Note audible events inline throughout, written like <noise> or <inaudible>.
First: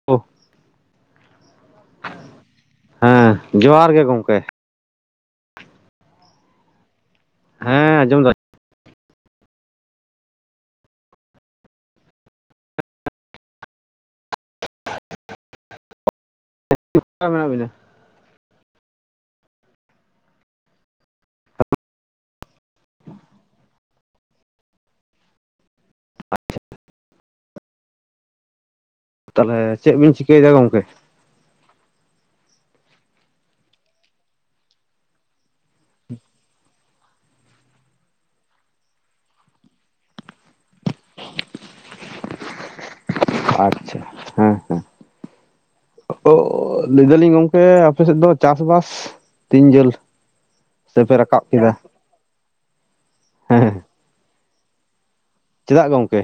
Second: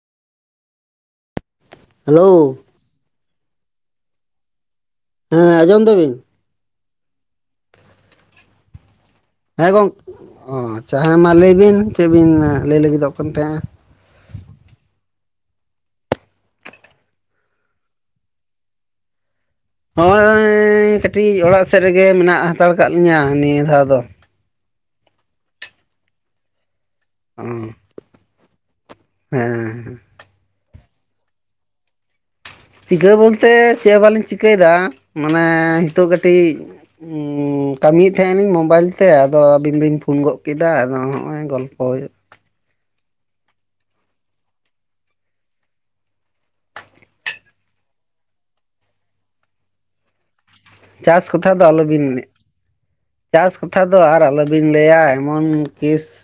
<unintelligible> Hello. ᱦᱮᱸ ᱡᱚᱸᱦᱟᱨ ᱜᱮ ᱜᱚᱝᱠᱮ ᱾ ᱦᱮᱸ ᱟᱸᱡᱚᱢ ᱫᱟᱹᱵᱤᱱ? ᱦᱮᱸ ᱟᱸᱡᱚᱢ ᱫᱟᱹᱧ ᱾ ᱦᱮᱸ ᱜᱚᱝ ᱚ ᱟᱪᱪᱷᱟ ᱦᱮᱸ ᱢᱟ ᱞᱟᱹᱭ ᱵᱤᱱ, ᱪᱮᱫ ᱵᱤᱱ ᱞᱟᱹᱭ ᱞᱟᱹᱜᱤᱫᱚᱜ ᱠᱟᱱ ᱛᱟᱦᱮᱸ-ᱟ? <unintelligible> ᱦᱚᱸᱜᱚᱭ ᱠᱟᱹᱴᱤᱡ ᱚᱲᱟᱜ ᱥᱮᱫ ᱨᱮᱜᱮ ᱢᱮᱱᱟᱜ ᱦᱟᱛᱟᱲ ᱠᱟᱫ ᱞᱤᱧᱟᱹ ᱱᱤᱭᱟᱹ ᱫᱷᱟᱣ ᱫᱚ᱾ <unintelligible> <unintelligible> ᱦᱮᱸ ᱛᱟᱦᱚᱞᱮ ᱪᱮᱫ ᱵᱤᱱ ᱪᱤᱠᱟᱹᱭᱮᱫᱟ ᱜᱚᱝᱠᱮ? ᱪᱤᱠᱟᱹ ᱵᱚᱞᱛᱮ ᱪᱮᱫ ᱵᱞᱤᱧ ᱪᱤᱠᱟᱹᱭᱮᱫᱟ ᱢᱟᱱᱮ ᱦᱤᱛᱚᱜ ᱠᱟᱹᱴᱤᱡ, ᱠᱟᱹᱢᱤᱭᱮᱫ ᱛᱟᱦᱮᱸᱞᱤᱧ ᱢᱳᱵᱟᱭᱤᱞ ᱛᱮ ᱟᱫᱚ ᱟᱹᱵᱤᱱ ᱵᱤᱱ ᱯᱷᱳᱱ ᱜᱚᱫ ᱠᱮᱫᱟ ᱟᱫᱚ ᱦᱚᱸᱜᱼᱚᱭ ᱜᱚᱞᱯᱚ ᱦᱩᱭᱩᱜ ᱟᱪᱪᱷᱟ, ᱦᱮᱸ, ᱦᱮᱸ, ᱚ ᱞᱟᱹᱭ ᱫᱟᱞᱤᱧ ᱜᱚᱝᱠᱮ ᱟᱯᱮᱥᱮᱫ ᱫᱚ ᱪᱟᱥᱵᱟᱥ? ᱛᱤᱱ ᱡᱟᱹᱞ? ᱪᱟᱥ ᱠᱟᱛᱷᱟ ᱫᱚ ᱟᱞᱚᱵᱤᱱ, ᱪᱟᱥ ᱦᱮᱸ ᱠᱚᱛᱷᱟ ᱫᱚ ᱫᱚ ᱟᱨ ᱟᱞᱚᱵᱤᱱ ᱞᱟᱹᱭᱟ ᱮᱢᱚᱱ ᱪᱮᱫᱟᱜ ᱠᱮᱥ ᱜᱚᱢᱠᱮ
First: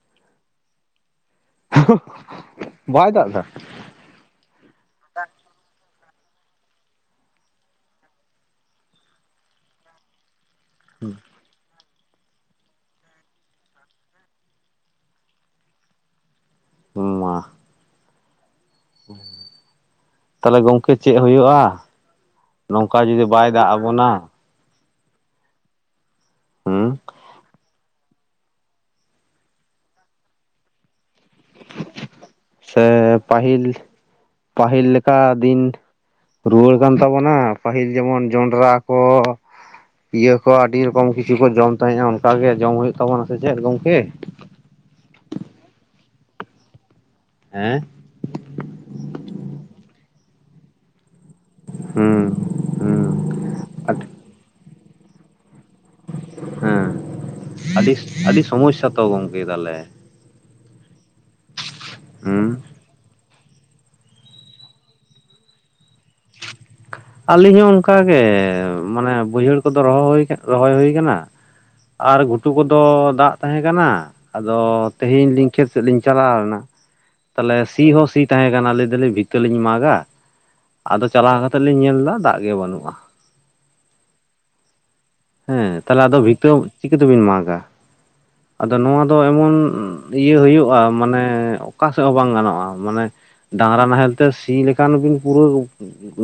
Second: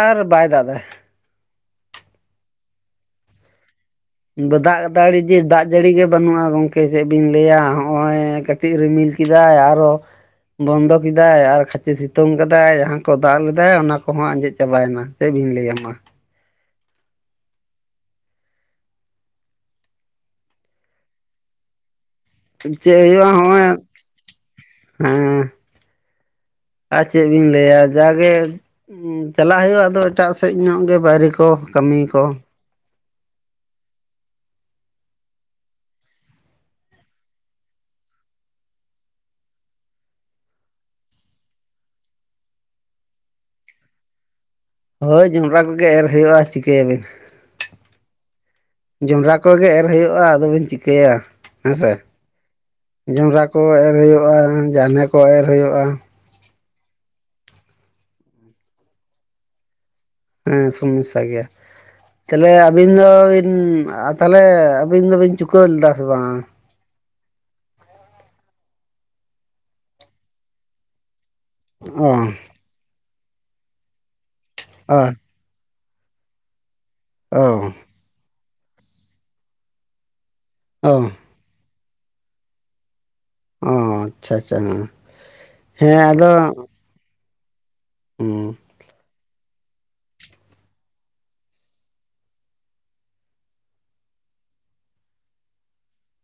ᱟᱨ ᱵᱟᱭ ᱫᱟᱜ ᱫᱟᱭ, ᱵᱟᱭ ᱫᱟᱜ ᱫᱟ, ᱫᱟᱜ ᱫᱟᱲᱤ ᱡᱮ ᱫᱟᱜ ᱡᱟᱹᱲᱤ ᱜᱮ ᱵᱟᱹᱱᱩᱜᱼᱟ ᱜᱚᱝᱠᱮ ᱪᱮᱫ ᱵᱤᱱ ᱞᱟᱹᱭᱟ, ᱦᱚᱜᱼᱚᱭ ᱠᱟᱹᱴᱤᱡ ᱠᱟᱹᱴᱤᱡ ᱨᱤᱢᱤᱞ ᱠᱮᱫᱟᱭ ᱟᱨᱚ <inaudible> ᱵᱚᱱᱫᱚ ᱠᱮᱫᱟᱭ ᱟᱨ ᱠᱷᱟᱪᱮ ᱥᱤ ᱛᱩᱝ ᱠᱟᱫᱟᱭ ᱡᱟᱦᱟᱸ ᱠᱚ ᱫᱟᱜ ᱞᱮᱫᱟᱭ ᱚᱱᱟ ᱠᱚᱦᱚᱸ ᱟᱸᱡᱮᱫ ᱪᱟᱵᱟᱭᱮᱱᱟ, ᱪᱮᱫ ᱵᱤᱱ ᱞᱟᱹᱭᱟ ᱢᱟ? ᱢᱟ, ᱛᱟᱦᱚᱞᱮ ᱜᱚᱝᱠᱮ ᱪᱮᱫ ᱦᱩᱭᱩᱜᱼᱟ? ᱱᱚᱝᱠᱟ ᱪᱮᱫ ᱡᱩᱫᱤ ᱦᱩᱭᱩᱜᱼᱟ ᱵᱟᱭ ᱦᱚᱸᱜᱼᱚᱭ ᱫᱟᱜ ᱟᱵᱚᱱᱟ? ᱦᱮᱸ ᱦᱩᱸ ᱟᱨ ᱪᱮᱫ ᱵᱤᱱ ᱞᱟᱹᱭᱟ ᱡᱟ ᱜᱮ ᱦᱸ ᱪᱟᱞᱟᱜ ᱦᱩᱭᱩᱜᱼᱟ ᱟᱫᱚ ᱮᱴᱟᱜ ᱥᱮᱫ ᱧᱚᱜ ᱜᱮ ᱵᱟᱭᱨᱤ ᱠᱚ ᱠᱟᱹᱢᱤ ᱠᱚ᱾ ᱥᱮ ᱯᱟᱹᱦᱤᱞ, ᱯᱟᱹᱦᱤᱞ ᱞᱮᱠᱟ ᱫᱤᱱ ᱨᱩᱣᱟᱹᱲ ᱠᱟᱱ ᱛᱟᱵᱚᱱᱟ ᱯᱟᱹᱦᱤᱞ ᱡᱮᱢᱚᱱ ᱡᱚᱸᱰᱨᱟ ᱠᱚ, ᱤᱭᱟᱹ ᱠᱚ ᱟᱹᱰᱤ ᱨᱚᱠᱚᱢ ᱠᱤᱪᱷᱩ ᱠᱚ ᱡᱚᱢ ᱛᱟᱦᱮᱸᱼᱟ ᱚᱱᱠ ᱜᱮ ᱡᱚᱢ ᱦᱩᱭᱩᱜ ᱛᱟᱵᱚᱱᱟ ᱥᱮ ᱪᱮᱫ ᱜᱚᱢᱠᱮ? ᱦᱳᱭ ᱡᱚᱸᱰᱨᱟ ᱠᱚᱜᱮ ᱮᱨ ᱦᱩᱭᱩᱜᱼᱟ ᱪᱤᱠᱟᱹᱭᱟᱵᱤᱱ, ᱦᱮᱸ, ᱡᱚᱸᱰᱨᱟ ᱠᱚᱜᱮ ᱮᱨ ᱦᱩᱭᱩᱜᱼᱟ ᱟᱫᱚᱵᱤᱱ ᱪᱤᱠᱟᱹᱭᱟ, ᱦᱮᱸᱥᱮ, ᱦᱩᱸ ᱦᱩᱸ ᱡᱚᱸᱰᱨᱟ ᱠᱚ ᱮᱨ ᱟᱹᱰᱤ ᱦᱩᱭᱩᱜᱼᱟ ᱡᱟᱱᱦᱮ ᱠᱚ ᱮᱨ ᱦᱩᱭᱩᱜᱼᱟ᱾ ᱦᱮᱸ, ᱟᱹᱰᱤ ᱟᱹᱰᱤ ᱥᱚᱢᱚᱥᱥᱟ ᱛᱚ ᱜᱚᱝᱠᱮ ᱛᱟᱦᱚᱞᱮ? ᱦᱮᱸ ᱥᱚᱢᱚᱥᱥᱟ ᱜᱮᱭᱟ, ᱛᱟᱦᱚᱞᱮ ᱦᱩᱸ ᱟᱹᱵᱤᱱ ᱫᱚ ᱵᱤᱱ ᱛᱟᱦᱚᱞᱮ ᱟᱹᱵᱤᱱ ᱫᱚᱵᱤᱱ ᱪᱩᱠᱟᱹᱣ ᱞᱮᱫᱟ ᱥᱮ ᱵᱟᱝ? ᱟᱹᱞᱤᱧ ᱦᱚᱸ ᱚᱱᱠᱟᱜᱮ ᱢᱟᱱᱮ ᱵᱟᱹᱭᱦᱟᱹᱲ ᱠᱚᱫᱚ ᱨᱚᱦᱚᱭ ᱦᱳᱭ ᱨᱚᱦᱚᱭ ᱦᱩᱭ ᱟᱠᱟᱱᱟ᱾ ᱚ ᱟᱨ ᱜᱷᱩᱴᱩ ᱠᱚᱫᱚ ᱫᱟᱜ ᱛᱟᱦᱮᱸ ᱠᱟᱱᱟ ᱟᱫᱚ ᱚ ᱛᱮᱦᱮᱧ ᱞᱤᱧ ᱠᱷᱮᱛ ᱥᱮᱫ ᱞᱤᱧ ᱪᱟᱞᱟᱣᱱᱟ ᱚ ᱛᱟᱦᱞᱮ ᱥᱤ ᱦᱚᱸ ᱥᱤ ᱛᱟᱦᱮᱸ ᱠᱟᱱᱟ ᱞᱟᱹᱭ ᱫᱟᱹᱞᱤᱧ ᱵᱷᱤᱛᱟᱹ ᱞᱤᱧ ᱢᱟᱜᱟ ᱚ ᱟᱫᱚ ᱪᱟᱞᱟᱣ ᱠᱟᱛᱮᱜ ᱞᱤᱧ ᱧᱮᱞ ᱮᱫᱟ ᱫᱟᱜ ᱜᱮ ᱵᱟᱹᱱᱩᱜᱼᱟ᱾ ᱚ, ᱟᱪᱪᱷᱟ, ᱟᱪᱪᱷᱟ, ᱦᱮᱸ, ᱦᱮᱸ, ᱛᱟᱦᱚᱞᱮ ᱟᱫᱚ ᱵᱷᱤᱛᱟᱹ ᱪᱤᱠᱟᱹᱛᱮᱵᱤᱱ ᱢᱟᱜᱟ? ᱦᱩ, ᱟᱫᱚ ᱱᱚᱣᱟ ᱫᱚ ᱮᱢᱚᱱ ᱤᱭᱟᱹ ᱦᱩᱭᱩᱜᱼᱟ ᱢᱟᱱᱮ ᱚᱠᱟ ᱥᱮᱫ ᱦᱚᱸ ᱵᱟᱝ ᱜᱟᱱᱚᱜᱼᱟ ᱢᱟᱱᱮ᱾ ᱰᱟᱝᱨᱟ ᱱᱟᱦᱮᱞ ᱛᱮ ᱥᱤ ᱞᱮᱠᱷᱟᱱ ᱵᱤᱱ ᱯᱩᱨᱟᱹ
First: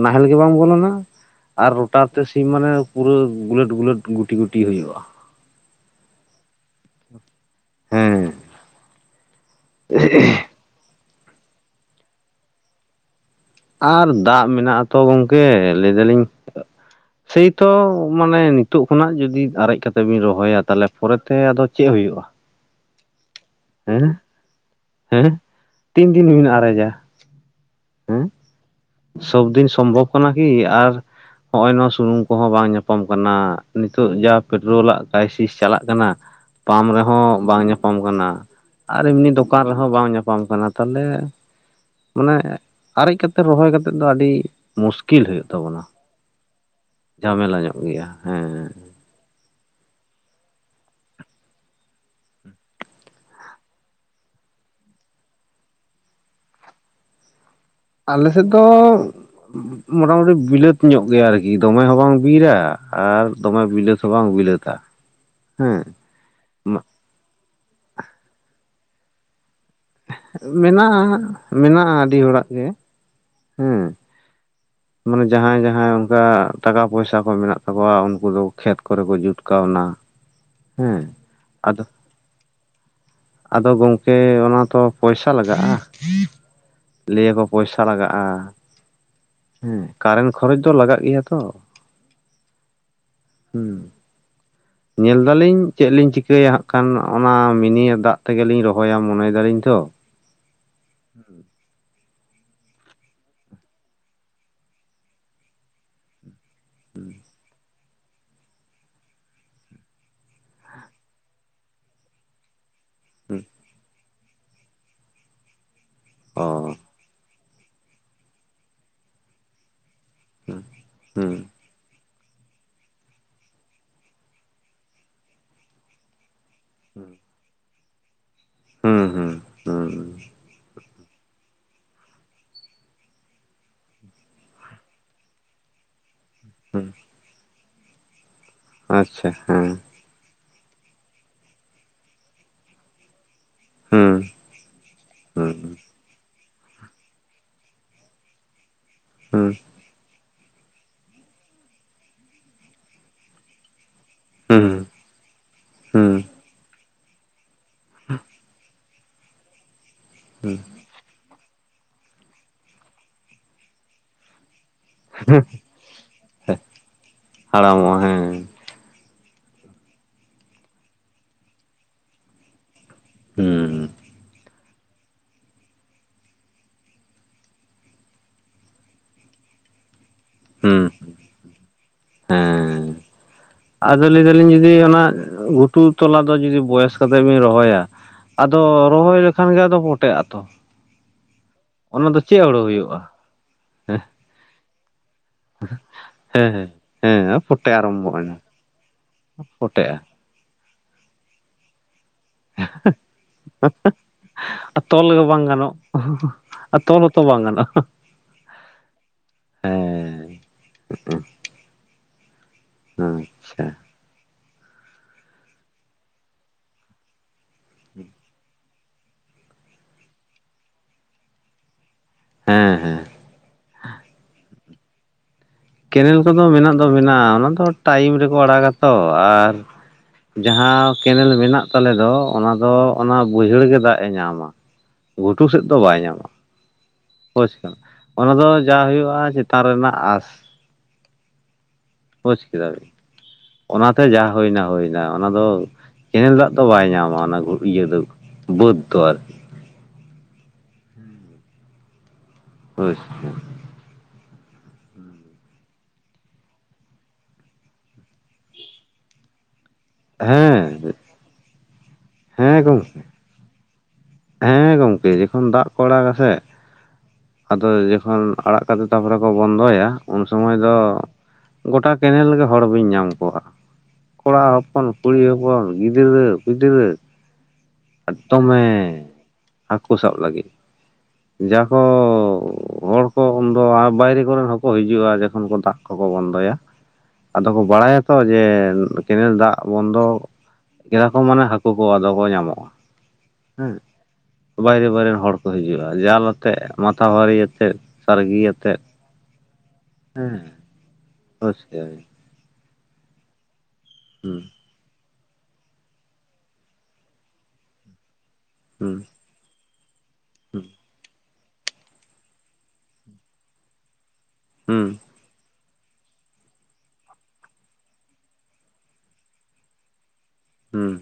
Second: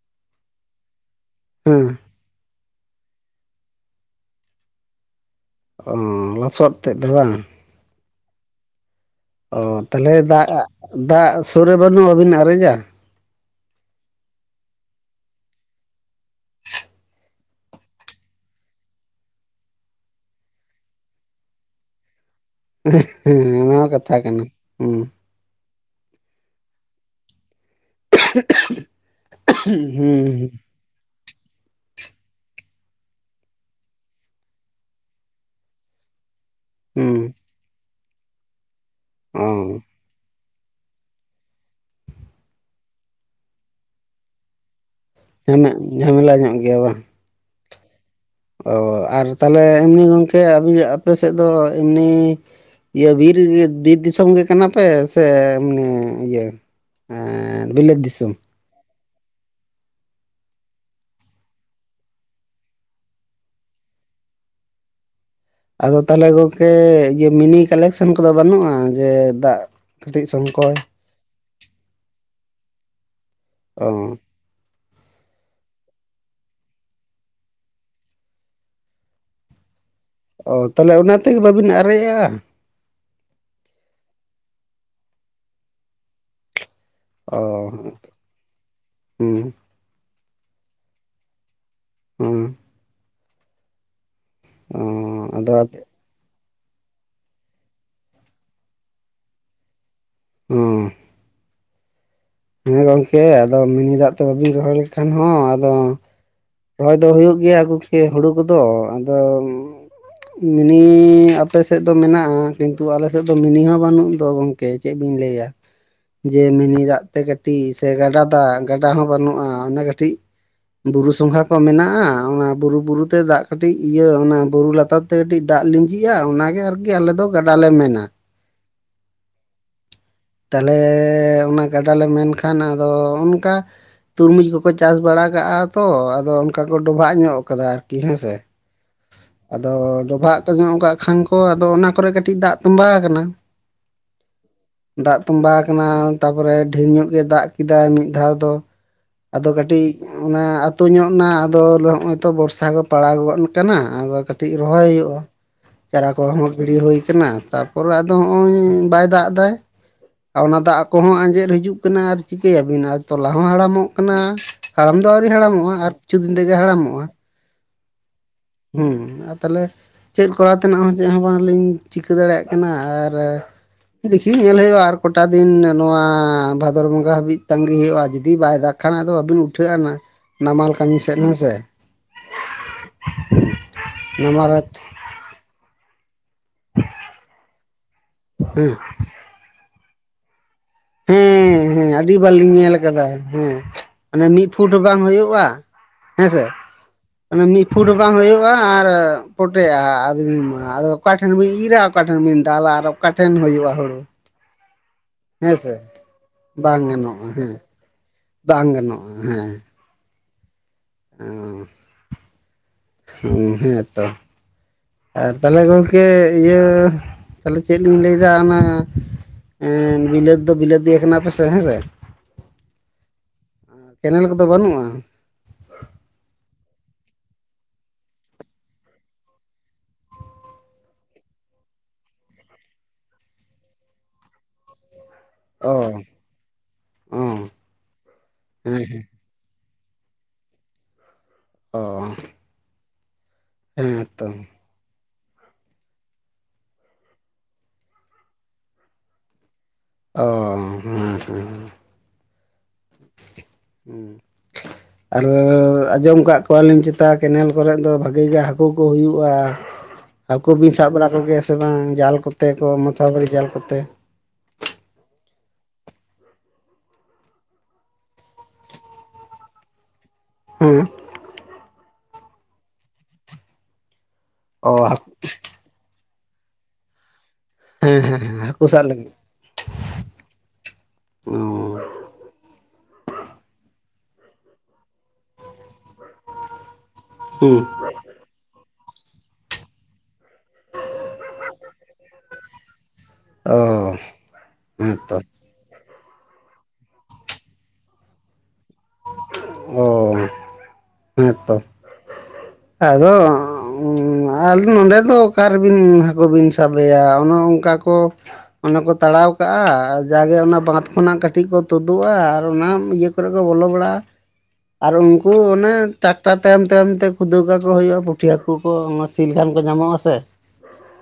ᱱᱟᱦᱮᱞ ᱜᱮ ᱵᱟᱝ ᱵᱚᱞᱚᱱᱟ᱾ ᱟᱨ ᱨᱚᱴᱟᱨ ᱛᱮ ᱥᱤᱢ ᱢᱟᱱᱮ ᱯᱩᱨᱟᱹ ᱜᱩᱞᱟᱹᱴ ᱜᱩᱞᱟᱹᱴ ᱜᱩᱴᱤ ᱜᱩᱴᱤ ᱦᱩᱭᱩᱜᱼᱟ᱾ ᱚ ᱞᱚᱥᱚᱫ ᱛᱮᱫ ᱫᱚ ᱵᱟᱝ? ᱦᱮᱸ, ᱚ ᱛᱟᱦᱚᱞᱮ ᱫᱟᱜ ᱫᱟᱜ ᱥᱩᱨ ᱨᱮ ᱵᱟᱹᱱᱩᱜ ᱵᱟᱹᱵᱤᱱ ᱟᱨᱮᱡᱟ? ᱟᱨ ᱫᱟᱜ ᱢᱮᱱᱟᱜ ᱟᱛᱚ ᱜᱚᱝᱠᱮ ᱞᱟᱹᱭ ᱫᱟᱞᱤᱧ ᱥᱮᱭᱛᱚ ᱢᱟᱱᱮ ᱱᱤᱛᱚᱜ ᱠᱷᱚᱱᱟᱜ ᱡᱩᱫᱤ ᱟᱨᱮᱡ ᱠᱟᱛᱮᱵᱤᱱ ᱨᱚᱦᱚᱭᱟ ᱛᱟᱦᱚᱞᱮ ᱯᱚᱨᱮᱛᱮ ᱟᱫᱚ ᱪᱮᱫ ᱦᱩᱭᱩᱜᱼᱟ? ᱦᱮᱸ, ᱚᱱᱟ ᱦᱚᱸ, ᱦᱮᱸ ᱠᱟᱛᱷᱟ ᱠᱟᱱᱟ ᱦᱮᱸ, ᱦᱮᱸ᱾ ᱛᱤᱱ ᱫᱤᱱ ᱵᱤᱱ ᱟᱨᱮᱡᱟ? <inaudible> ᱥᱚᱵ ᱫᱤᱱ ᱥᱚᱢᱵᱷᱚᱵ ᱦᱩᱸ ᱠᱟᱱᱟᱠᱤ ᱟᱨ ᱦᱚᱸᱜᱼᱚᱭ ᱱᱚᱣᱟ ᱥᱩᱱᱩᱢ ᱠᱚᱦᱚᱸ ᱵᱟᱝ ᱧᱟᱯᱟᱢ ᱠᱟᱱᱟ᱾ ᱱᱤᱛᱚᱜ ᱡᱟ ᱯᱮᱴᱨᱳᱞᱟᱜ ᱠᱨᱟᱭᱥᱤᱥ ᱪᱟᱞᱟᱜ ᱠᱟᱱᱟ᱾ ᱯᱟᱢ ᱦᱩᱸ ᱨᱮᱦᱚᱸ ᱵᱟᱝ ᱧᱟᱯᱟᱢ ᱠᱟᱱᱟ ᱟᱨ ᱮᱢᱱᱤ ᱚ ᱫᱚᱠᱟᱱ ᱨᱮᱦᱚᱸ ᱵᱟᱝ ᱧᱟᱯᱟᱢ ᱠᱟᱱᱟ᱾ ᱛᱟᱦᱚᱞᱮ ᱢᱟᱱᱮ ᱟᱨᱮᱡᱽ ᱠᱟᱛᱮ ᱨᱚᱦᱚᱭ ᱠᱟᱛᱮᱫ ᱫᱚ ᱟᱹᱰᱤ ᱢᱩᱥᱠᱤᱞ ᱦᱩᱭᱩᱜ ᱡᱷᱟᱢᱮ ᱛᱟᱵᱚᱱᱟ, ᱡᱷᱟᱢᱮᱞᱟ ᱧᱚᱜ ᱜᱮᱭᱟ ᱵᱟᱝ ᱡᱷᱟᱢᱮᱞᱟ ᱧᱚᱜ ᱜᱮᱭᱟ ᱦᱮᱸ᱾ ᱚ ᱟᱨ ᱛᱟᱦᱞᱮ ᱮᱢᱱᱤ ᱜᱚᱢᱠᱮ ᱟᱵᱤ ᱟᱯᱮᱭᱟ ᱥᱮᱫ ᱫᱚ ᱮᱢᱱᱤ ᱤᱭᱟᱹ ᱵᱤᱨ ᱜᱮ ᱵᱤᱨ ᱫᱤᱥᱚᱢ ᱜᱮ ᱠᱟᱱᱟ ᱯᱮ ᱥᱮ ᱮᱢᱱᱤ ᱤᱭᱟᱹ ᱮᱸ ᱵᱤᱞᱟᱹᱛ ᱫᱤᱥᱚᱢ? ᱛᱚ ᱢᱚᱴᱟ ᱢᱩᱴᱤ ᱵᱤᱞᱟᱹᱛ ᱧᱚᱜ ᱜᱮᱭᱟ ᱟᱨᱠᱤ᱾ ᱫᱚᱢᱮ ᱦᱚᱸ ᱵᱟᱝ ᱵᱤᱨᱟ ᱟᱨ ᱫᱚᱢᱮ ᱵᱤᱞᱟᱹᱛ ᱦᱚᱸ ᱵᱟᱝ ᱵᱤᱞᱟᱹᱛ-ᱟ᱾ <inaudible> ᱟᱫᱚ ᱛᱟᱦᱚᱞᱮ ᱜᱚᱝᱠᱮ ᱤᱭᱟᱹ ᱢᱤᱱᱤ ᱠᱟᱞᱮᱠᱥᱮᱱ ᱠᱚᱫᱚ ᱵᱟᱹᱱᱩᱜᱼᱟ ᱡᱮ ᱫᱟᱜ ᱠᱟᱹᱴᱤᱡ ᱥᱚᱝᱠᱚᱭ ᱢᱮᱱᱟᱜ-ᱟ᱾ ᱢᱮᱱᱟᱜ-ᱟ ᱟᱹᱰᱤ ᱦᱚᱲᱟᱜ ᱜᱮ᱾ ᱦᱮᱸ ᱚ᱾ ᱢᱟᱱᱮ ᱡᱟᱦᱟᱸᱭ ᱡᱟᱦᱟᱸᱭ ᱚᱱᱠᱟ ᱴᱟᱠᱟ ᱯᱚᱭᱥᱟ ᱠᱚ ᱢᱮᱱᱟᱜ ᱛᱟᱠᱚᱣᱟ ᱩᱱᱠᱩ ᱫᱚ ᱠᱷᱮᱛ ᱠᱚᱨᱮ ᱠᱚ ᱡᱩᱛ ᱠᱟᱣᱱᱟ᱾ ᱚ ᱛᱟᱦᱚᱞᱮ ᱚᱱᱟ ᱦᱮᱸ ᱛᱮᱜᱮ ᱵᱟᱹᱵᱤᱱ ᱟᱫᱚ ᱟᱨᱮᱡᱟᱜ-ᱟ᱾ ᱟᱫᱚ ᱜᱚᱝᱠᱮ ᱚᱱᱟ ᱛᱚ ᱯᱚᱭᱥᱟ ᱞᱟᱜᱟᱜ-ᱟᱺ ᱚ ᱞᱟᱹᱭᱟᱠᱚ ᱯᱚᱭᱥᱟ ᱞᱟᱜᱟᱜ-ᱟ᱾ ᱦᱩᱸ᱾ ᱠᱟᱨᱮᱱᱴ ᱠᱷᱚᱨᱚᱪ ᱫᱚ ᱞᱟᱜᱟᱜ ᱜᱮᱭᱟ ᱛᱚ᱾ ᱦᱩᱸ᱾ ᱦᱩᱸ᱾ ᱚ ᱧᱮᱞ ᱟᱫᱚ ᱫᱟᱞᱤᱧ ᱪᱮᱫ ᱞᱤᱧ ᱪᱤᱠᱟᱹᱭᱟ ᱦᱟᱸᱜ᱾ ᱠᱟᱱ ᱚᱱᱟ ᱢᱤᱱᱤᱭᱮ ᱫᱟᱜ ᱛᱮᱜᱮ ᱞᱤᱧ ᱨᱚᱦᱚᱭᱟ ᱢᱚᱱᱮᱭ ᱫᱟᱞᱤᱧ ᱛᱚ᱾ ᱩᱸ᱾ ᱦᱮᱸ ᱜᱚᱝᱠᱮ ᱟᱫᱚ ᱢᱤᱱᱤ ᱫᱟᱜ ᱛᱮ ᱵᱟᱵᱤᱱ ᱨᱚᱦᱚᱭ ᱞᱮᱠᱷᱟᱱ ᱦᱚᱸ ᱟᱫᱚ ᱨᱚᱦᱚᱭ ᱫᱚ ᱦᱩᱭᱩᱜ ᱜᱮᱭᱟ ᱟᱜᱩ ᱠᱮ ᱦᱩᱲᱩ ᱠᱚᱫᱚ ᱟᱫᱚ ᱢᱤᱱᱤ ᱟᱯᱮᱥᱮᱫ ᱫᱚ ᱢᱮᱱᱟᱜ-ᱟ᱾ ᱠᱤᱱᱛᱩ ᱟᱞᱮ ᱥᱮᱫ ᱫᱚ ᱦᱩᱸ ᱢᱤᱱᱤ ᱦᱚᱸ ᱵᱟᱹᱱᱩᱜ ᱫᱚ ᱜᱚᱝᱠᱮ ᱪᱮᱫ ᱵᱤᱱ ᱞᱟᱹᱭᱟ ᱡᱮ ᱚ ᱢᱤᱱᱤ ᱫᱟᱜ ᱛᱮ ᱠᱟᱹᱴᱤᱡ ᱥᱮ ᱜᱟᱰᱟ ᱫᱟᱜ᱾ ᱜᱟᱰᱟ ᱦᱚᱸ ᱵᱟᱹᱱᱩᱜ-ᱟ ᱚᱱᱮ ᱠᱟᱹᱴᱤᱡ ᱦᱩᱸ ᱵᱩᱨᱩ ᱦᱩᱸ ᱥᱚᱝᱜᱷᱟ ᱠᱚ ᱢᱮᱱᱟᱜ-ᱟ ᱚᱱᱟ ᱵᱩᱨᱩ ᱵᱩᱨᱩ ᱛᱮ ᱫᱟᱜ ᱠᱟᱹᱴᱤᱡ ᱤᱭᱟᱹ ᱚᱱᱟ ᱵᱩᱨᱩ ᱞᱟᱛᱟᱨ ᱛᱮ ᱠᱟᱹᱴᱤᱡ ᱫᱟᱜ ᱞᱤᱸᱡᱤᱜ-ᱟ᱾ ᱚᱱᱟ ᱜᱮ ᱜᱮ ᱟᱨᱠᱤ ᱟᱞᱮᱫᱚ ᱜᱟᱰᱟ ᱞᱮ ᱢᱮᱱᱟ᱾ ᱦᱩᱸ ᱦᱩᱸ ᱦᱩᱸ᱾ ᱛᱟᱦᱞᱮ ᱚᱱᱟ ᱜᱟᱰᱟ ᱞᱮ ᱢᱮᱱᱠᱷᱟᱱ ᱟᱫᱚ ᱚᱱᱠᱟ ᱛᱩᱨᱢᱩᱡᱽ ᱠᱚᱠᱚ ᱪᱟᱥ ᱵᱟᱲᱟ ᱠᱟᱜ-ᱟ ᱛᱚ ᱟᱫ ᱟᱫᱚ ᱚᱱᱠᱟ ᱠᱚ ᱦᱩᱸ ᱰᱚᱵᱷᱟᱜ ᱧᱚᱜ ᱠᱟᱫᱟ ᱟᱨᱠᱤ ᱦᱮᱸᱥᱮ᱾ ᱟᱪᱪᱷᱟ ᱦᱮᱸ ᱟᱫᱚ ᱰᱚᱵᱷᱟᱜ ᱛᱚ ᱧᱚᱜ ᱠᱟᱜ ᱠᱷᱟᱱ ᱠᱚ ᱟᱫᱚ ᱚᱱᱟ ᱠᱚᱨᱮ ᱠᱟᱹᱴᱤᱡ ᱫᱟᱜ ᱛᱚᱸᱵᱟᱣ ᱠᱟᱱᱟ᱾ ᱦᱩᱸ᱾ ᱫᱟᱜ ᱦᱩᱸ ᱛᱚᱸᱵᱟᱣ ᱟᱠᱟᱱᱟ ᱛᱟᱯᱚᱨᱮ ᱰᱷᱮᱨ ᱧᱚᱜ ᱜᱮ ᱫᱟᱜ ᱠᱮᱫᱟᱭ ᱢᱤᱫ ᱫᱷᱟᱣ ᱫᱚ᱾ ᱦᱩᱸ ᱟᱫᱚ ᱠᱟᱹᱴᱤᱡ ᱚᱱᱟ ᱟᱹᱛᱩ ᱧᱚᱜ ᱱᱟ ᱟᱫᱚ ᱞᱟᱹᱭᱫᱟ ᱦᱚᱸᱜ-ᱚᱭ ᱛᱚ ᱵᱚᱨᱥᱟ ᱜᱚᱫ ᱯᱟᱲᱟᱣ ᱜᱚᱫ ᱠᱟᱱᱟ ᱟᱫᱚ ᱠᱟᱹᱴᱤᱡ ᱦᱩᱸ ᱨᱚᱦᱚᱭ ᱦᱩᱭᱩᱜ-ᱟ᱾ ᱪᱟᱨᱟ ᱦᱩᱸ ᱠᱚᱦᱚᱸ ᱜᱤᱲᱤ ᱦᱩᱭ ᱠᱟᱱᱟ ᱛᱟᱯ ᱯᱟᱨᱮ ᱟᱫᱚ ᱦᱚᱸᱜ-ᱚᱭ ᱵᱟᱭ ᱫᱟᱜ ᱫᱟᱭ᱾ ᱟᱨ ᱦᱩᱸ ᱚᱱᱟ ᱫᱟᱜ ᱠᱚᱦᱚᱸ ᱟᱸᱡᱮᱫ ᱦᱤᱡᱩᱜ ᱠᱟᱱᱟ ᱟᱨ ᱪᱤᱠᱟᱹᱭᱟᱵᱤᱱ ᱟᱨ ᱛᱚᱞᱟ ᱦᱚᱸ ᱦᱟᱲᱟᱢᱚᱜ ᱠᱟᱱᱟ᱾ ᱦᱟᱲᱟᱢ ᱫᱚ ᱟᱣᱨᱤ ᱦᱟᱲᱟᱢᱚᱜᱼᱟ᱾ ᱟᱨ ᱠᱤᱪᱷᱩ ᱫᱤᱱ ᱛᱮᱜᱮ ᱦᱟᱲᱟᱢᱚᱜᱼᱟ᱾ ᱦᱟᱲᱟᱢᱚᱜ-ᱟ ᱦᱮᱸ᱾ ᱦᱩᱸ ᱟᱨ ᱛᱟᱦᱚᱞᱮ ᱪᱮᱫ ᱠᱚᱨᱟᱣ ᱛᱮᱱᱟᱜ ᱦᱚᱸ ᱪᱮᱫ ᱦᱚᱸ ᱵᱟᱝᱞᱤᱧ ᱪᱤᱠᱟᱹ ᱫᱟᱲᱮᱭᱟᱜ ᱤᱭᱟᱹ ᱟᱨ ᱦᱩᱸ ᱫᱮᱠᱷᱤ ᱧᱮᱞ ᱦᱩᱭᱩᱜ-ᱟ ᱟᱨ ᱠᱚᱴᱟ ᱫᱤᱱ ᱱᱚᱣᱟ ᱵᱷᱟᱫᱚᱨ ᱵᱚᱸᱜᱟ ᱦᱟᱹᱵᱤᱡ ᱛᱟᱺᱜᱤ ᱦᱩᱭᱩᱜ-ᱟ᱾ ᱡᱩᱫᱤ ᱵᱟᱭ ᱫᱟᱜᱽ ᱠᱷᱟᱱ ᱟᱫᱚ ᱵᱟᱹᱵᱤᱱ ᱩᱴᱷᱟᱹᱜ-ᱟ ᱦᱟᱸᱜ᱾ ᱱᱟᱢᱟᱞ ᱠᱟᱹᱢᱤ ᱥᱮᱫ ᱦᱮᱸ ᱥᱮ᱾ ᱦᱮᱸᱻ ᱟᱫᱚ ᱞᱟᱹᱭ ᱱᱟᱢᱟᱞ ᱫᱟᱞᱤᱧ ᱡᱩᱫᱤ ᱚᱱᱟ ᱜᱩ ᱛᱩᱫᱽ ᱛᱚᱞᱟ ᱫᱚ ᱡᱩᱫᱤ ᱵᱚᱭᱮᱥ ᱠᱟᱛᱮᱜ ᱵᱤᱱ ᱨᱚᱦᱚᱭᱟ, ᱟᱫᱚ ᱦᱮᱸ ᱨᱚᱦᱚᱭ ᱞᱮᱠᱷᱟᱱ ᱜᱮ ᱟᱫᱚ ᱯᱚᱴᱮᱜ-ᱟ ᱛᱚ᱾ ᱦᱮᱸ ᱦᱮᱸ ᱚᱱᱟ ᱟᱹᱰᱤ ᱫᱚ ᱵᱟᱨ ᱪᱮᱫ ᱞᱤᱧ ᱦᱩᱲᱩ ᱧᱮᱞ ᱦᱩᱭᱩᱜᱼᱟ ᱟᱠᱟᱫᱟ ᱦᱮᱸ ᱢᱟᱱᱮ ᱢᱤᱫ ᱯᱷᱩᱴ ᱦᱚᱸ ᱵᱟᱝ ᱦᱩᱭᱩᱜ-ᱟ᱾ ᱦᱮᱸ ᱥᱮ᱾ ᱦᱮᱸ ᱚᱱᱮ ᱢᱤᱜ ᱯᱚᱴᱮ ᱯᱷᱩᱴ ᱦᱚᱸ ᱵᱟᱝ ᱟᱨᱟᱢᱵᱷᱚᱜᱼᱟ ᱦᱩᱭᱩᱜ-ᱟ ᱟᱨ ᱯᱚᱴᱮᱜ-ᱟ, ᱯᱚᱴᱮᱜᱼᱟ ᱟᱫᱚᱧ ᱟᱫᱚ ᱚᱠᱟᱴᱷᱮᱱ ᱵᱤᱱ ᱤᱨᱟ, ᱚᱠᱟᱴᱷᱮᱱ ᱵᱤᱱ ᱫᱟᱞᱟ ᱟᱨ ᱚᱠᱟᱴᱷᱮᱱ ᱦᱩᱭᱩᱜ-ᱟ ᱦᱩᱲᱩ? ᱟᱨ ᱛᱚᱞ ᱜᱮ ᱵᱟᱝ ᱦᱮᱸᱥᱮ ᱜᱟᱱᱚᱜ, ᱟᱨ ᱛᱚᱞ ᱦᱚᱸᱛᱚ ᱵᱟᱝ ᱜᱟᱱᱚᱜ-ᱟ᱾ ᱵᱟᱝ ᱜᱟᱱᱚᱜᱼᱟ ᱦᱮᱸ ᱦᱮᱸ ᱚ, ᱦᱮᱸ ᱟᱪᱪᱷᱟ ᱦᱮᱸᱛᱚ᱾ ᱟᱨ ᱛᱟᱞᱦᱮ ᱜᱚᱝᱠᱮ ᱤᱭᱟᱹ ᱛᱟᱞᱦᱮ ᱪᱮᱫ ᱞᱤᱧ ᱞᱟᱹᱭᱫᱟ ᱚᱱᱟ ᱮᱸᱻ ᱵᱤᱞᱟᱹᱛ ᱫᱚ ᱵᱤᱞᱟᱹᱛᱤᱭᱟ ᱠᱟᱱᱟᱯᱮᱥᱮ ᱦᱮᱸ ᱥᱮ᱾ ᱦᱮᱸ ᱦᱮᱸ ᱠᱮᱱᱮᱞ ᱠᱚᱫᱚ ᱵᱟᱹᱱᱩᱜ-ᱟ? ᱠᱮᱱᱮᱞ ᱠᱚᱫᱚ ᱢᱮᱱᱟᱜ ᱫᱚ ᱢᱮᱱᱟᱜ-ᱟ ᱚᱱᱟ ᱫᱚ ᱴᱟᱭᱤᱢ ᱨᱮᱠᱚ ᱟᱲᱟᱜᱟ ᱛᱚ, ᱟᱨ ᱡᱟᱦᱟ ᱠᱮᱱᱮᱞ ᱢᱮᱱᱟᱜ ᱛᱟᱞᱮ ᱫᱚ ᱚᱱᱟ ᱫᱚ ᱚᱱᱟ ᱵᱟᱹᱭᱦᱟᱹᱲ ᱜᱮ ᱫᱟᱜ-ᱮ ᱧᱟᱢᱟ᱾ ᱜᱷᱩᱴᱩ ᱥᱮᱫ ᱚ ᱫᱚ ᱵᱟᱭ ᱧᱟᱢᱟ᱾ ᱚ ᱠᱷᱳᱡᱽ ᱠᱟᱱᱟ, ᱚᱱᱟ ᱫᱚ ᱡᱟ ᱦᱮᱸ ᱦᱮᱸ ᱦᱩᱭᱩᱜ-ᱟ ᱪᱮᱛᱟᱱ ᱨᱮᱱᱟᱜ ᱟᱥ ᱚᱻ ᱵᱩᱡᱽ ᱠᱮᱫᱟᱵᱤᱱ ᱚᱱᱟᱛᱮ ᱡᱟ ᱦᱩᱭᱱᱟ ᱦᱩᱭ ᱱᱟ, ᱚᱱᱟ ᱫᱚ ᱠᱮᱱᱮᱞ ᱫᱟᱜ ᱛᱚ ᱵᱟᱭ ᱧᱟᱢᱟ ᱚᱱᱟ ᱤᱭᱟᱹ ᱫᱚ ᱵᱟᱹᱫᱽ ᱫᱚ ᱟᱨ ᱚ, ᱦᱩᱸ ᱦᱩᱸ᱾ ᱟᱪᱪᱷᱟ᱾ ᱦᱩᱸ᱾ ᱦᱩᱸ᱾ ᱟᱨ ᱟᱸᱡᱚᱢ ᱠᱟᱜ ᱠᱚᱣᱟᱞᱤᱧ ᱪᱮᱛᱟ ᱠᱮᱱᱮᱞ ᱠᱚᱨᱮᱫ ᱫᱚ ᱵᱷᱟᱹᱜᱤ ᱜᱮ ᱦᱟᱹᱠᱩ ᱠᱚ ᱦᱩᱭᱩᱜ-ᱟ᱾ ᱦᱟᱹᱠᱩ ᱵᱤᱱ ᱥᱟᱵ ᱦᱮᱸ ᱵᱟᱲᱟ ᱠᱚᱜᱮᱭᱟ ᱥᱮ ᱵᱟᱝ ᱡᱟᱞ ᱠᱚᱛᱮ ᱦᱮᱸ ᱠᱚ ᱜᱚᱢᱠᱮ ᱢᱟᱛᱷᱟ ᱵᱟᱨᱤ ᱡᱟᱞ ᱠᱚᱛᱮ? ᱦᱮᱸ ᱜᱚᱝᱠᱮ ᱡᱚᱠᱷᱚᱱ ᱫᱟᱜ ᱠᱚ ᱟᱲᱟᱜᱟ ᱥᱮ ᱟᱫᱚ ᱡᱚᱠᱷᱚᱱ ᱟᱲᱟᱜ ᱠᱟᱛᱮ ᱛᱟᱯᱚᱨᱮ ᱠᱚ ᱵᱚᱱᱫᱚᱭᱟ᱾ ᱩᱱ ᱥᱚᱢᱚᱭ ᱫᱚ ᱦᱮᱸ ᱜᱚᱴᱟ ᱠᱮᱱᱮᱞ ᱜᱮ ᱦᱚᱲ ᱵᱤᱱ ᱧᱟᱢ ᱠᱚᱣᱟ᱾ ᱠᱚᱲᱟ ᱚ ᱦᱚᱯᱚᱱ, ᱠᱩᱲᱤ ᱦᱚᱯᱚᱱ, ᱜᱤᱫᱽᱨᱟᱹ ᱯᱤᱫᱽᱨᱟᱹ, ᱦᱮᱸ ᱦᱮᱸ ᱫᱚᱢᱮ ᱦᱟᱹᱠᱩ ᱥᱟᱵ ᱞᱟᱹᱜᱤᱫ ᱦᱟᱹᱠᱩ ᱥᱟᱵ ᱞᱟᱹᱜᱤᱫ ᱡᱟ ᱠᱚ <unintelligible> ᱦᱚᱲ ᱠᱚ ᱩᱱᱫᱚ ᱟᱨ ᱵᱟᱭᱨᱮ ᱠᱚᱨᱮᱱ ᱦᱚᱸᱠᱚ ᱦᱤᱡᱩᱜ-ᱟ ᱡᱚᱠᱷᱚᱱ ᱠᱚ ᱫᱟᱜ ᱠᱚᱠᱚ ᱵᱚᱱᱫᱚᱭᱟ᱾ ᱟᱫᱚ ᱠᱚ ᱦᱩᱸ ᱵᱟᱲᱟᱭᱟ ᱚᱝᱠᱟᱜᱮ ᱠᱮᱱᱮᱞ ᱫᱟᱜ ᱵᱚᱱᱫᱚ ᱠᱮᱫᱟ ᱠᱚ ᱢᱟᱱᱮ ᱦᱟᱹᱠᱩ ᱠᱚ ᱟᱫᱚ ᱠᱚ ᱧᱟᱢᱚᱜ-ᱟ᱾ ᱦᱩᱸ, ᱚ ᱵᱟᱭᱨᱮ ᱵᱟᱭᱨᱮ ᱨᱮᱱ ᱦᱮᱸᱛᱚ ᱦᱚᱲ ᱠᱚ ᱦᱤᱡᱩᱜ-ᱟ ᱡᱟᱞ ᱟᱛᱮᱫ ᱢᱟᱛᱷᱟ ᱵᱷᱟᱹᱨᱤ ᱟᱛᱮᱫ ᱥᱟᱹᱨᱜᱤᱭᱟᱛᱮᱫ᱾ ᱚ, ᱦᱮᱸ ᱵᱩᱡᱽ ᱛᱚ᱾ ᱠᱮᱫᱟ ᱵᱤᱱ ᱟᱫᱚ, ᱩᱸᱻ ᱦᱩᱸ ᱟᱞ ᱱᱚᱸᱰᱮ ᱫᱚ ᱚᱠᱟᱨᱮ ᱵᱤᱱ ᱦᱟᱹᱠᱩ ᱵᱤᱱ ᱥᱟᱵᱮᱭᱟ ᱚᱱᱮ ᱚᱱᱠᱟ ᱠᱚ ᱚᱱᱮ ᱠᱚ ᱦᱩᱸ ᱛᱟᱲᱟᱣ ᱠᱟᱜ-ᱟ ᱟᱨ ᱡᱟᱜᱮ ᱚᱱᱟ ᱦᱩᱸ ᱵᱟᱸᱫᱽ ᱠᱷᱚᱱᱟᱜ ᱠᱟᱹᱴᱤᱡ ᱠᱚ ᱛᱩᱫᱩᱜᱼᱟ ᱟᱨ ᱚᱱᱟ ᱤᱭᱟᱹ ᱠᱚᱨᱮ ᱠᱚ ᱵᱚᱞᱚ ᱵᱟᱲᱟᱜᱼᱟ᱾ ᱦᱩᱸ ᱟᱨ ᱩᱱ ᱠᱩ ᱚᱱᱮ ᱴᱨᱟᱠᱴᱟᱨ ᱛᱟᱭᱚᱢ ᱛᱟᱭᱚᱢᱛᱮ ᱠᱩᱫᱟᱹᱣ ᱠᱟᱠᱚ ᱦᱩᱭᱩᱜᱼᱟ ᱯᱩᱴᱷᱤ ᱦᱟᱹᱠᱩ ᱠᱚ ᱚᱱᱟ ᱥᱤ ᱞᱮᱠᱷᱟᱱ ᱠᱚ ᱧᱟᱢᱚᱜᱼᱟ ᱥᱮ᱾ ᱦᱩᱸ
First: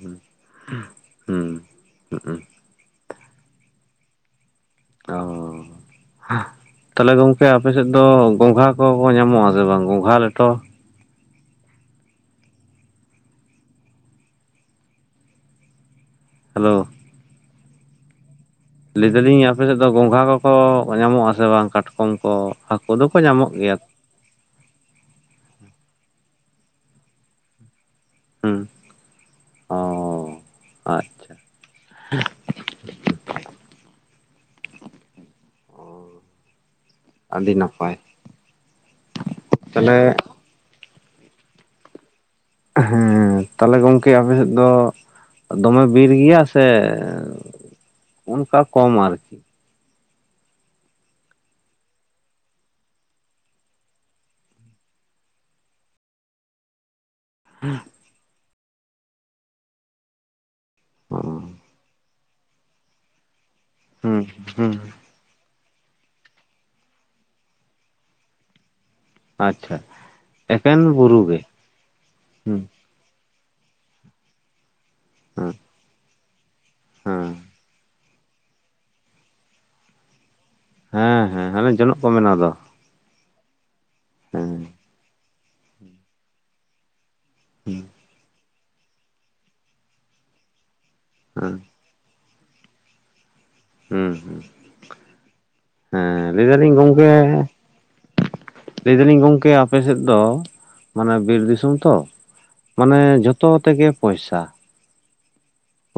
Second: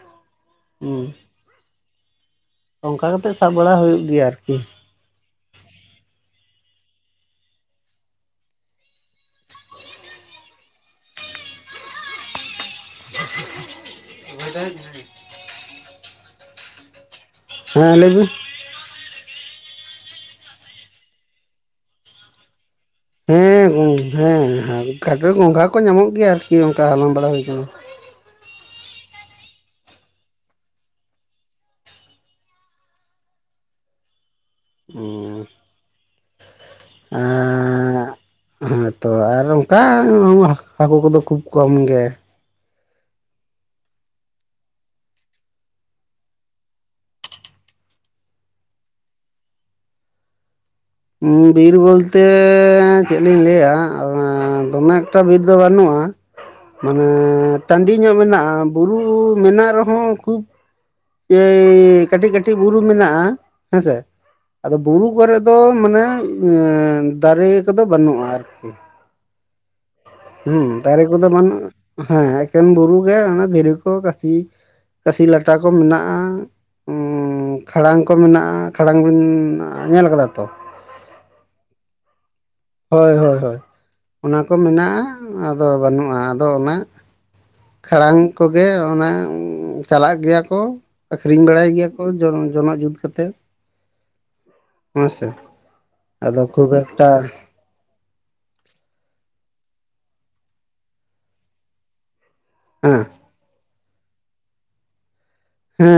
ᱦᱩᱸ ᱦᱩᱸ ᱦᱩᱸ ᱦᱩᱸ ᱚᱱᱠᱟ ᱠᱟᱛᱮᱜ ᱥᱟᱵ ᱵᱟᱲᱟ ᱦᱩᱭᱩᱜ ᱜᱮᱭᱟ ᱟᱨᱠᱤ᱾ ᱚᱻ ᱛᱟᱦᱚᱞᱮ ᱜᱚᱝᱠᱮ ᱟᱯᱮᱥᱮᱫ ᱫᱚ ᱜᱚᱝᱜᱷᱟ ᱠᱚᱠᱚ ᱧᱟᱢᱚᱜ ᱟ ᱥᱮ ᱵᱟᱝ? ᱜᱚᱝᱜᱷᱟ ᱞᱮᱴᱚ᱾ <unintelligible> ᱦᱮᱞᱳ ᱦᱮᱸ ᱞᱟᱹᱭ ᱵᱤᱱ᱾ ᱞᱟᱹᱭ ᱫᱟᱞᱤᱧ ᱟᱯᱮᱥᱮᱫ ᱫᱚ ᱜᱚᱝᱜᱷᱟ ᱠᱚᱠᱚ ᱧᱟᱢᱚᱜ ᱟᱥᱮ ᱵᱟᱝ ᱠᱟᱴᱠᱚᱢ ᱠᱚ? ᱦᱟᱠᱩ ᱫᱚ <unintelligible> ᱦᱮᱸ ᱦᱮᱸ ᱜᱚᱝᱜᱷᱟ ᱠᱚ ᱧᱟᱢᱚᱜ ᱜᱮᱭᱟ ᱟᱨᱠᱤ ᱚᱱᱠᱟ ᱦᱟᱞᱟᱝ ᱵᱟᱲᱟ ᱦᱩᱭ ᱠᱟᱱᱟ᱾ ᱦᱩᱸ ᱚ ᱟᱪᱷᱟ ᱾ <inaudible> ᱟᱹᱰᱤ ᱱᱟᱯᱟᱭ <inaudible> ᱦᱮᱸᱻ ᱛᱚ ᱟᱨ ᱚᱱᱠᱟ ᱛᱟᱦᱞᱮ ᱦᱟᱹᱠᱩ ᱠᱚᱫᱚ ᱠᱷᱩᱵ ᱠᱚᱢ ᱜᱮ᱾ ᱦᱮᱸ, ᱛᱟᱦᱞᱮ ᱜᱚᱝᱠᱮ ᱟᱯᱮ ᱥᱮᱫ ᱫᱚ ᱫᱚᱢᱮ ᱵᱤᱨ ᱜᱮᱭᱟ ᱥᱮ ᱚᱱᱠᱟ ᱠᱚᱢ ᱟᱨᱠᱤ? ᱵᱤᱨ ᱵᱚᱞᱛᱮ ᱪᱮᱫ ᱞᱤᱧ ᱞᱟᱹᱭᱟ ᱫᱚᱢᱮ ᱮᱠᱴᱟ ᱵᱤᱨ ᱫᱚ ᱵᱟᱹᱱᱩᱜᱼᱟ᱾ ᱢᱟᱱᱮ ᱴᱟᱺᱰᱤ ᱧᱚᱜ ᱢᱮᱱᱟᱜᱼᱟ ᱵᱩᱨᱩ ᱢᱮᱱᱟᱜ ᱨᱮᱦᱚᱸ ᱠᱷᱩᱵ᱾ ᱚ ᱮᱭ ᱠᱟᱹᱴᱤᱡ-ᱠᱟᱹᱴᱤᱡ ᱵᱩᱨᱩ ᱢᱮᱱᱟᱜᱼᱟ᱾ ᱦᱮᱸᱥᱮ ᱦᱩᱸ ᱦᱩᱸ ᱟᱫᱚ ᱵᱩᱨᱩ ᱠᱚᱨᱮ ᱫᱚ ᱢᱟᱱᱮ ᱫᱟᱨᱮ ᱠᱚᱫᱚ ᱵᱟᱹᱱᱩᱜᱼᱟ ᱟᱨᱠᱤ᱾ ᱟᱪᱪᱷᱟ ᱦᱩᱸ ᱮᱠᱮᱱ ᱫᱟᱨᱮ ᱵᱩᱨᱩ ᱠᱚᱫᱚ ᱜᱮ ᱵᱟᱹᱱᱩᱜᱼᱟ᱾ ᱦᱮᱸ ᱦᱩᱸ ᱮᱠᱮᱱ ᱵᱩᱨᱩ ᱜᱮ ᱚᱱᱟ ᱫᱷᱤᱨᱤ ᱠᱚ ᱠᱟᱹᱥᱤ ᱠᱟᱹᱥᱤ ᱦᱮᱸ ᱞᱟᱴᱟ ᱠᱚ ᱢᱮᱱᱟᱜᱼᱟ᱾ ᱦᱮᱸ ᱠᱷᱟᱲᱟᱝ ᱠᱚ ᱢᱮᱱᱟᱜᱼᱟ, ᱠᱷᱟᱲᱟᱝ ᱵᱤᱱ ᱧᱮᱞ ᱠᱟᱫᱟ ᱛᱚ? ᱦᱮᱸ ᱦᱮᱸ ᱦᱟᱱᱮ ᱡᱚᱱᱚᱜ ᱠᱚ ᱵᱮᱱᱟᱣ ᱫᱚ᱾ ᱦᱳᱭ ᱦᱳᱭ ᱦᱳᱭ ᱚᱱᱟ ᱠᱚ ᱦᱮᱸ ᱢᱮᱱᱟᱜᱼᱟ ᱟᱫᱚ ᱵᱟᱹᱱᱩᱜᱼᱟ᱾ ᱟᱫᱚ ᱚᱱᱟ ᱠᱷᱟᱲᱟᱝ ᱠᱚᱜᱮ ᱚᱱᱟ ᱪᱟᱞᱟᱜ ᱜᱮᱭᱟ ᱠᱚ ᱟᱠᱷᱨᱤᱧ ᱦᱮᱸ ᱵᱟᱲᱟᱭ ᱜᱮᱭᱟ ᱠᱚ᱾ ᱡᱚᱝ ᱡᱚᱱᱚᱜ ᱡᱩᱛ ᱠᱟᱛᱮ᱾ ᱦᱩᱸ ᱦᱩᱸ ᱦᱮᱸᱻ ᱟᱫᱚ ᱞᱟᱹᱭ ᱠᱷᱩᱵ ᱫᱟᱞᱤᱧ ᱮᱠᱴᱟ ᱜᱚᱢᱠᱮ᱾ ᱞᱟᱹᱭ ᱫᱟᱹᱞᱤᱧ ᱜᱚᱝᱠᱮ ᱟᱯᱮᱥᱮᱫ ᱫᱚ ᱢᱟᱱᱮ ᱵᱤᱨ ᱫᱤᱥᱚᱢ ᱛᱚ, ᱢᱟᱱᱮ ᱦᱮᱸ ᱡᱷᱚᱛᱚ ᱛᱮᱜᱮ ᱯᱚᱭᱥᱟ᱾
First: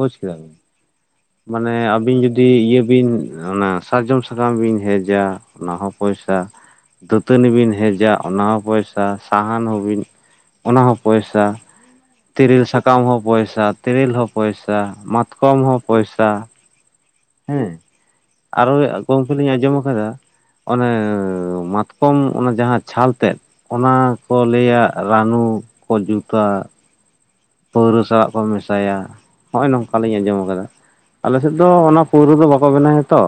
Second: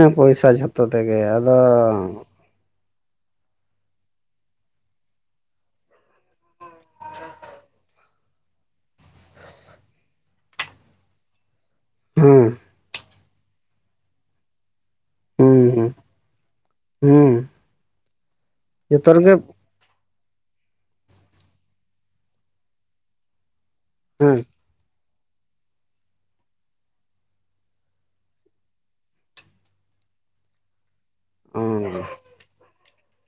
ᱵᱩᱡᱽ ᱠᱮᱫᱟ ᱯᱚᱭᱥᱟ ᱵᱤᱱ ᱡᱷᱚᱛᱚ ᱛᱮᱜᱮ᱾ ᱟᱫᱚ ᱢᱟᱱᱮ ᱟᱵᱤᱱ ᱡᱩᱫᱤ ᱫᱤ ᱤᱭᱟᱹ ᱵᱤᱱ ᱚᱱᱟ ᱥᱟᱨᱡᱚᱢ ᱥᱟᱠᱟᱢ ᱵᱤᱱ ᱦᱮᱡᱼᱟ, ᱚᱱᱟ ᱦᱚᱸ ᱯᱚᱭᱥᱟ᱾ ᱫᱟᱹᱛᱟᱹᱱᱤ ᱵᱤᱱ ᱦᱮᱡᱟ ᱚᱱᱟ ᱦᱚᱸ ᱯᱚᱭᱥᱟ᱾ ᱥᱟᱦᱟᱱ ᱦᱚᱸᱵᱤᱱ ᱚᱱᱟ ᱦᱚᱸ ᱯᱚᱭᱥᱟ᱾ ᱦᱮᱸ ᱛᱮᱨᱮᱞ ᱥᱟᱠᱟᱢ ᱦᱚᱸ ᱯᱚᱭᱥᱟ, ᱛᱮᱨᱮᱞ ᱦᱚᱸ ᱯᱚᱭᱥᱟ, ᱢᱟᱛᱠᱚᱢ ᱦᱚᱸ ᱯᱚᱭᱥᱟ᱾ ᱦᱩᱸᱻ ᱟᱨᱦᱚᱸ ᱜᱚᱢᱠᱮ ᱞᱤᱧ ᱟᱸᱡᱚᱢ ᱠᱟᱫᱟ, ᱚᱱᱮ ᱢᱟᱛᱠᱚᱢ ᱚᱱᱟ ᱡᱟᱦᱟᱸ ᱪᱷᱟᱞ ᱛᱮᱫ, ᱚᱱᱟ ᱠᱚ ᱦᱮᱸ ᱞᱟᱹᱭᱟ ᱨᱟᱱᱩ ᱠᱚ ᱡᱩᱛᱟᱹ, ᱯᱟᱹᱣᱨᱟᱹ ᱥᱟᱞᱟᱜ ᱠᱚ ᱢᱮᱥᱟᱭᱟ ᱱᱚᱜᱼᱚᱭ ᱱᱚᱝᱠᱟ ᱞᱤᱧ ᱟᱸᱡᱚᱢ ᱠᱟᱫᱟ᱾ ᱟᱞᱮᱥᱮᱫ ᱫᱚ ᱚ ᱚᱱᱟ ᱯᱳᱣᱨᱟᱹ ᱫᱚ ᱵᱟᱠᱚ ᱵᱮᱱᱟᱣᱼᱟ ᱛᱚ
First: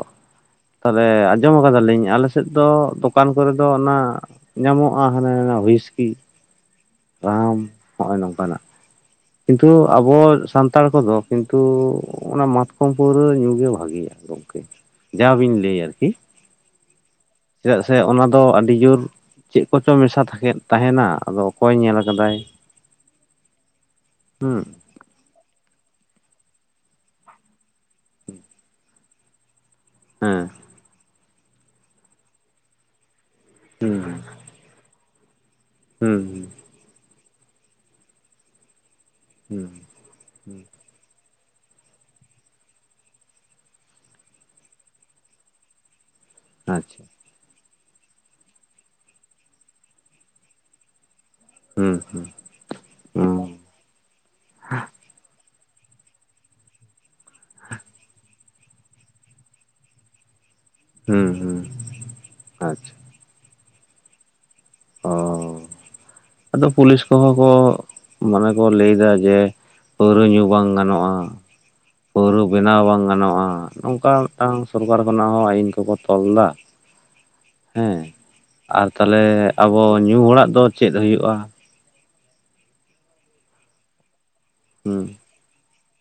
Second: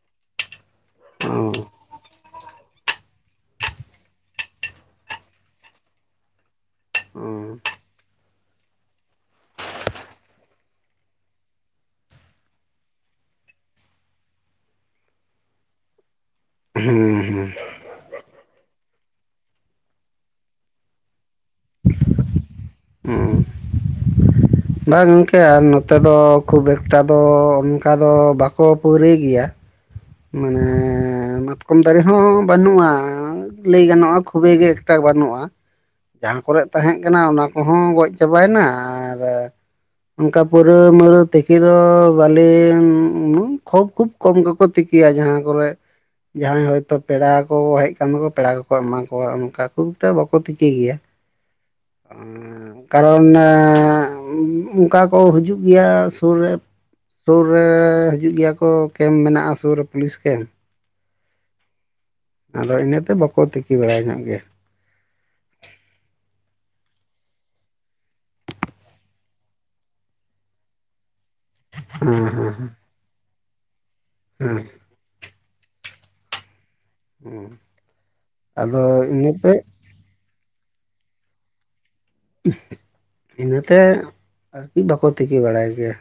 ᱛᱟᱦᱚᱞᱮ ᱚ ᱟᱸᱡᱚᱢ ᱟᱠᱟᱫᱟᱞᱤᱧ᱾ ᱟᱞᱮ ᱥᱮᱫ ᱫᱚ ᱫᱚᱠᱟᱱ ᱠᱚᱨᱮ ᱫᱚ ᱚᱱᱟ ᱧᱟᱢᱚᱜᱼᱟ ᱦᱟᱱᱮ ᱩᱭᱤᱥᱠᱤ ᱨᱟᱢ ᱦᱩᱸ ᱦᱚᱸᱜᱼᱚᱭ ᱱᱚᱝᱠᱟᱱᱟᱜ᱾ ᱠᱤᱱᱛᱩ ᱟᱵᱚ ᱥᱟᱱᱛᱟᱲ ᱠᱚᱫᱚ ᱠᱤᱱᱛᱩ ᱦᱚᱸᱜ-ᱚ ᱱᱟ ᱢᱟᱛᱠᱚᱢ ᱯᱟᱹᱣᱨᱟᱹ ᱧᱩ ᱜᱮ ᱵᱷᱟᱹᱜᱮᱭᱟ ᱜᱚᱝᱠᱮ, ᱡᱟ ᱵᱤᱱ ᱞᱟᱹᱭ ᱟᱨᱠᱤ᱾ ᱦᱩᱸ ᱦᱩᱸ᱾ ᱪᱮᱫᱟᱜ ᱥᱮ ᱚᱱᱟ ᱫᱚ ᱟᱹᱰᱤ ᱡᱳᱨ ᱪᱮᱫ ᱠᱚᱪᱚ ᱢᱮᱥᱟ ᱛᱷᱟᱠᱮ ᱛᱟᱦᱮᱱᱟ ᱟᱫᱚ ᱚᱠᱚᱭ ᱧᱮᱞ ᱠᱟᱫᱟᱭ᱾ <inaudible> ᱦᱩᱸ᱾ ᱵᱟ ᱜᱚᱝᱠᱮ ᱟᱨ ᱱᱚᱛᱮ ᱫᱚ ᱠᱷᱩᱵᱽ ᱮᱠᱴᱟ ᱫᱚ ᱚᱱᱠᱟ ᱫᱚ ᱵᱟᱠᱚ ᱯᱟᱹᱣᱨᱟᱹᱭ ᱜᱮᱭᱟ᱾ ᱦᱮᱸ ᱢᱟᱱᱮ ᱢᱟᱛᱠᱚᱢ ᱫᱟᱨᱮ ᱦᱚᱸ ᱵᱟᱹᱱᱩᱜᱼᱟ ᱞᱮᱭ ᱦᱩᱸ ᱜᱟᱱᱚᱜᱼᱟ ᱠᱷᱩᱵᱮ ᱜᱮ ᱴᱟᱠ ᱵᱟᱹᱱᱩᱜᱼᱟ ᱦᱩᱸ ᱡᱟᱦᱟᱸ ᱠᱚᱨᱮᱜ ᱛᱟᱦᱮᱸᱜ ᱠᱟᱱᱟ ᱚᱱᱟ ᱠᱚᱦᱚᱸ ᱜᱚᱡ ᱪᱟᱵᱟᱭᱮᱱᱟ ᱟᱨ ᱦᱩᱸ <inaudible> ᱚᱱᱠᱟ ᱦᱩᱸ ᱯᱟᱹᱣᱨᱟᱹ <inaudible> ᱛᱮᱞᱮ ᱫᱚ ᱵᱟᱞᱮ ᱩᱱᱟᱹᱜ ᱠᱷᱩᱵ ᱠᱚᱢ ᱜᱮᱠᱚ ᱛᱤ ᱠᱤᱭᱟ ᱡᱟᱦᱟᱸ ᱠᱚᱨᱮᱜ ᱡᱟᱦᱟᱸᱭ ᱦᱚᱭᱛᱚ ᱟᱪᱪᱷᱟ ᱯᱮᱲᱟ ᱠᱚ ᱦᱮᱡ <inaudible> ᱯᱮᱲᱟ ᱠᱚᱠᱚ ᱮᱢᱟ ᱠᱚᱣᱟ ᱚᱱᱠᱟ ᱠᱷᱩᱵ ᱮᱠᱴᱟ ᱵᱟᱠᱚ ᱛᱤᱠᱤ ᱜᱮᱭᱟ᱾ ᱦᱩᱸ ᱦᱩᱸ᱾ ᱠᱟᱨᱚᱱ ᱦᱩᱸ ᱮᱸ ᱚᱱᱠᱟ ᱠᱚ ᱦᱤᱡᱩᱜ ᱜᱮᱭᱟ ᱥᱳᱨ ᱨᱮ ᱥᱩᱨ ᱨᱮ ᱦᱤᱡᱩᱜ ᱜᱮᱭᱟ ᱠᱚ ᱠᱮᱢᱯ ᱢᱮᱱᱟᱜᱼᱟ ᱥᱩᱨ ᱨᱮ ᱯᱩᱞᱤᱥ ᱠᱮᱢᱯ᱾ ᱦᱩᱸ ᱦᱩᱸ᱾ ᱟᱫᱚ ᱟᱪᱪᱷᱟ ᱤᱱᱟᱹᱛᱮ ᱵᱟᱠᱚ ᱛᱤᱠᱤ ᱵᱟᱲᱟᱭ ᱧᱚᱜ ᱜᱮᱭᱟ᱾ ᱚ ᱟᱫᱚ ᱯᱩᱞᱤᱥ ᱠᱚᱦᱚᱸ ᱠᱚ ᱢᱟᱱᱮ ᱠᱚ ᱞᱟᱹᱭᱫᱟ ᱡᱮ ᱯᱟᱹᱣᱨᱟᱹ ᱧᱩ ᱵᱟᱝ ᱜᱟᱱᱚᱜ-ᱟ᱾ ᱦᱮᱸ ᱯᱟᱹᱣᱨᱟᱹ ᱦᱮᱸ ᱵᱮᱱᱟᱣ ᱵᱟᱝ ᱜᱟᱱᱚᱜ-ᱟ, ᱱᱚᱝᱠᱟ ᱢᱤᱫᱴᱟᱝ ᱦᱮᱸ ᱥᱚᱨᱠᱟᱨ ᱠᱷᱚᱱᱟᱜ ᱦᱚᱸ ᱟᱹᱭᱤᱱ ᱠᱚᱠᱚ ᱛᱚᱞ ᱫᱟ᱾ ᱦᱮᱸ ᱟᱫᱚ ᱟᱨ ᱛᱟᱞᱦᱮ ᱤᱱᱟᱹᱛᱮ ᱟᱵᱚ ᱧᱩ ᱦᱚᱲᱟᱜ ᱫᱚ ᱪᱮᱫ ᱦᱩᱭᱩᱜ-ᱟ? ᱤᱱᱟᱹᱛᱮ ᱟᱨᱠᱤ ᱦᱩᱸ ᱵᱟᱠᱚ ᱛᱤᱠᱤ ᱵᱟᱲᱟᱭ ᱜᱮᱭᱟ᱾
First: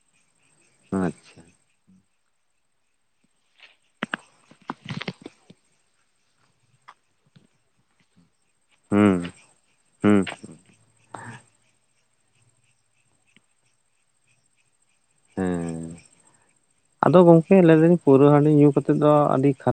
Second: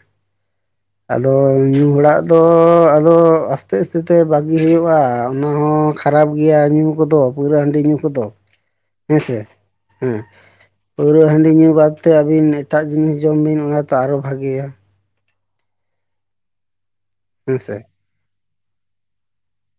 ᱟᱫᱚ ᱟᱪᱪᱷᱟ ᱧᱩ ᱦᱚᱲᱟᱜ ᱫᱚ ᱟᱫᱚ ᱟᱥᱛᱮ ᱟᱥᱛᱮ ᱛᱮ ᱵᱟᱜᱤ ᱦᱩᱭᱩᱜ-ᱟ ᱚᱱᱟ ᱦᱚᱸ ᱠᱷᱟᱨᱟᱯ ᱜᱮᱭᱟ ᱧᱩ ᱠᱚᱫᱚ ᱯᱟᱹᱣᱨᱟᱹ ᱦᱟᱺᱰᱤ ᱧᱩ ᱠᱚᱫᱚ᱾ ᱦᱮᱸ ᱦᱩᱸ, ᱥᱮ ᱦᱮᱸ ᱦᱩᱸ ᱦᱩᱸ᱾ ᱯᱟᱹᱣᱨᱟᱹ ᱦᱟᱺᱰᱤ ᱧᱩ ᱵᱟᱫᱛᱮ ᱟᱹᱵᱤᱱ ᱮᱴᱟᱜ ᱡᱤᱱᱤᱥ ᱡᱚᱢ ᱵᱤᱱ ᱚᱱᱟ ᱛᱚ ᱟᱨᱚ ᱵᱷᱟᱜᱮᱭᱟ᱾ ᱦᱮᱸ, ᱟᱫᱚ ᱜᱚᱝᱠᱮ ᱦᱮᱸ ᱞᱮᱭ ᱥᱮ ᱫᱟᱞᱤᱧ ᱯᱟᱹᱣᱨᱟᱹ ᱦᱟᱺᱰᱤ ᱧᱩ ᱠᱟᱛᱮᱫ ᱫᱚ ᱟᱹᱰᱤ ᱠᱷᱟ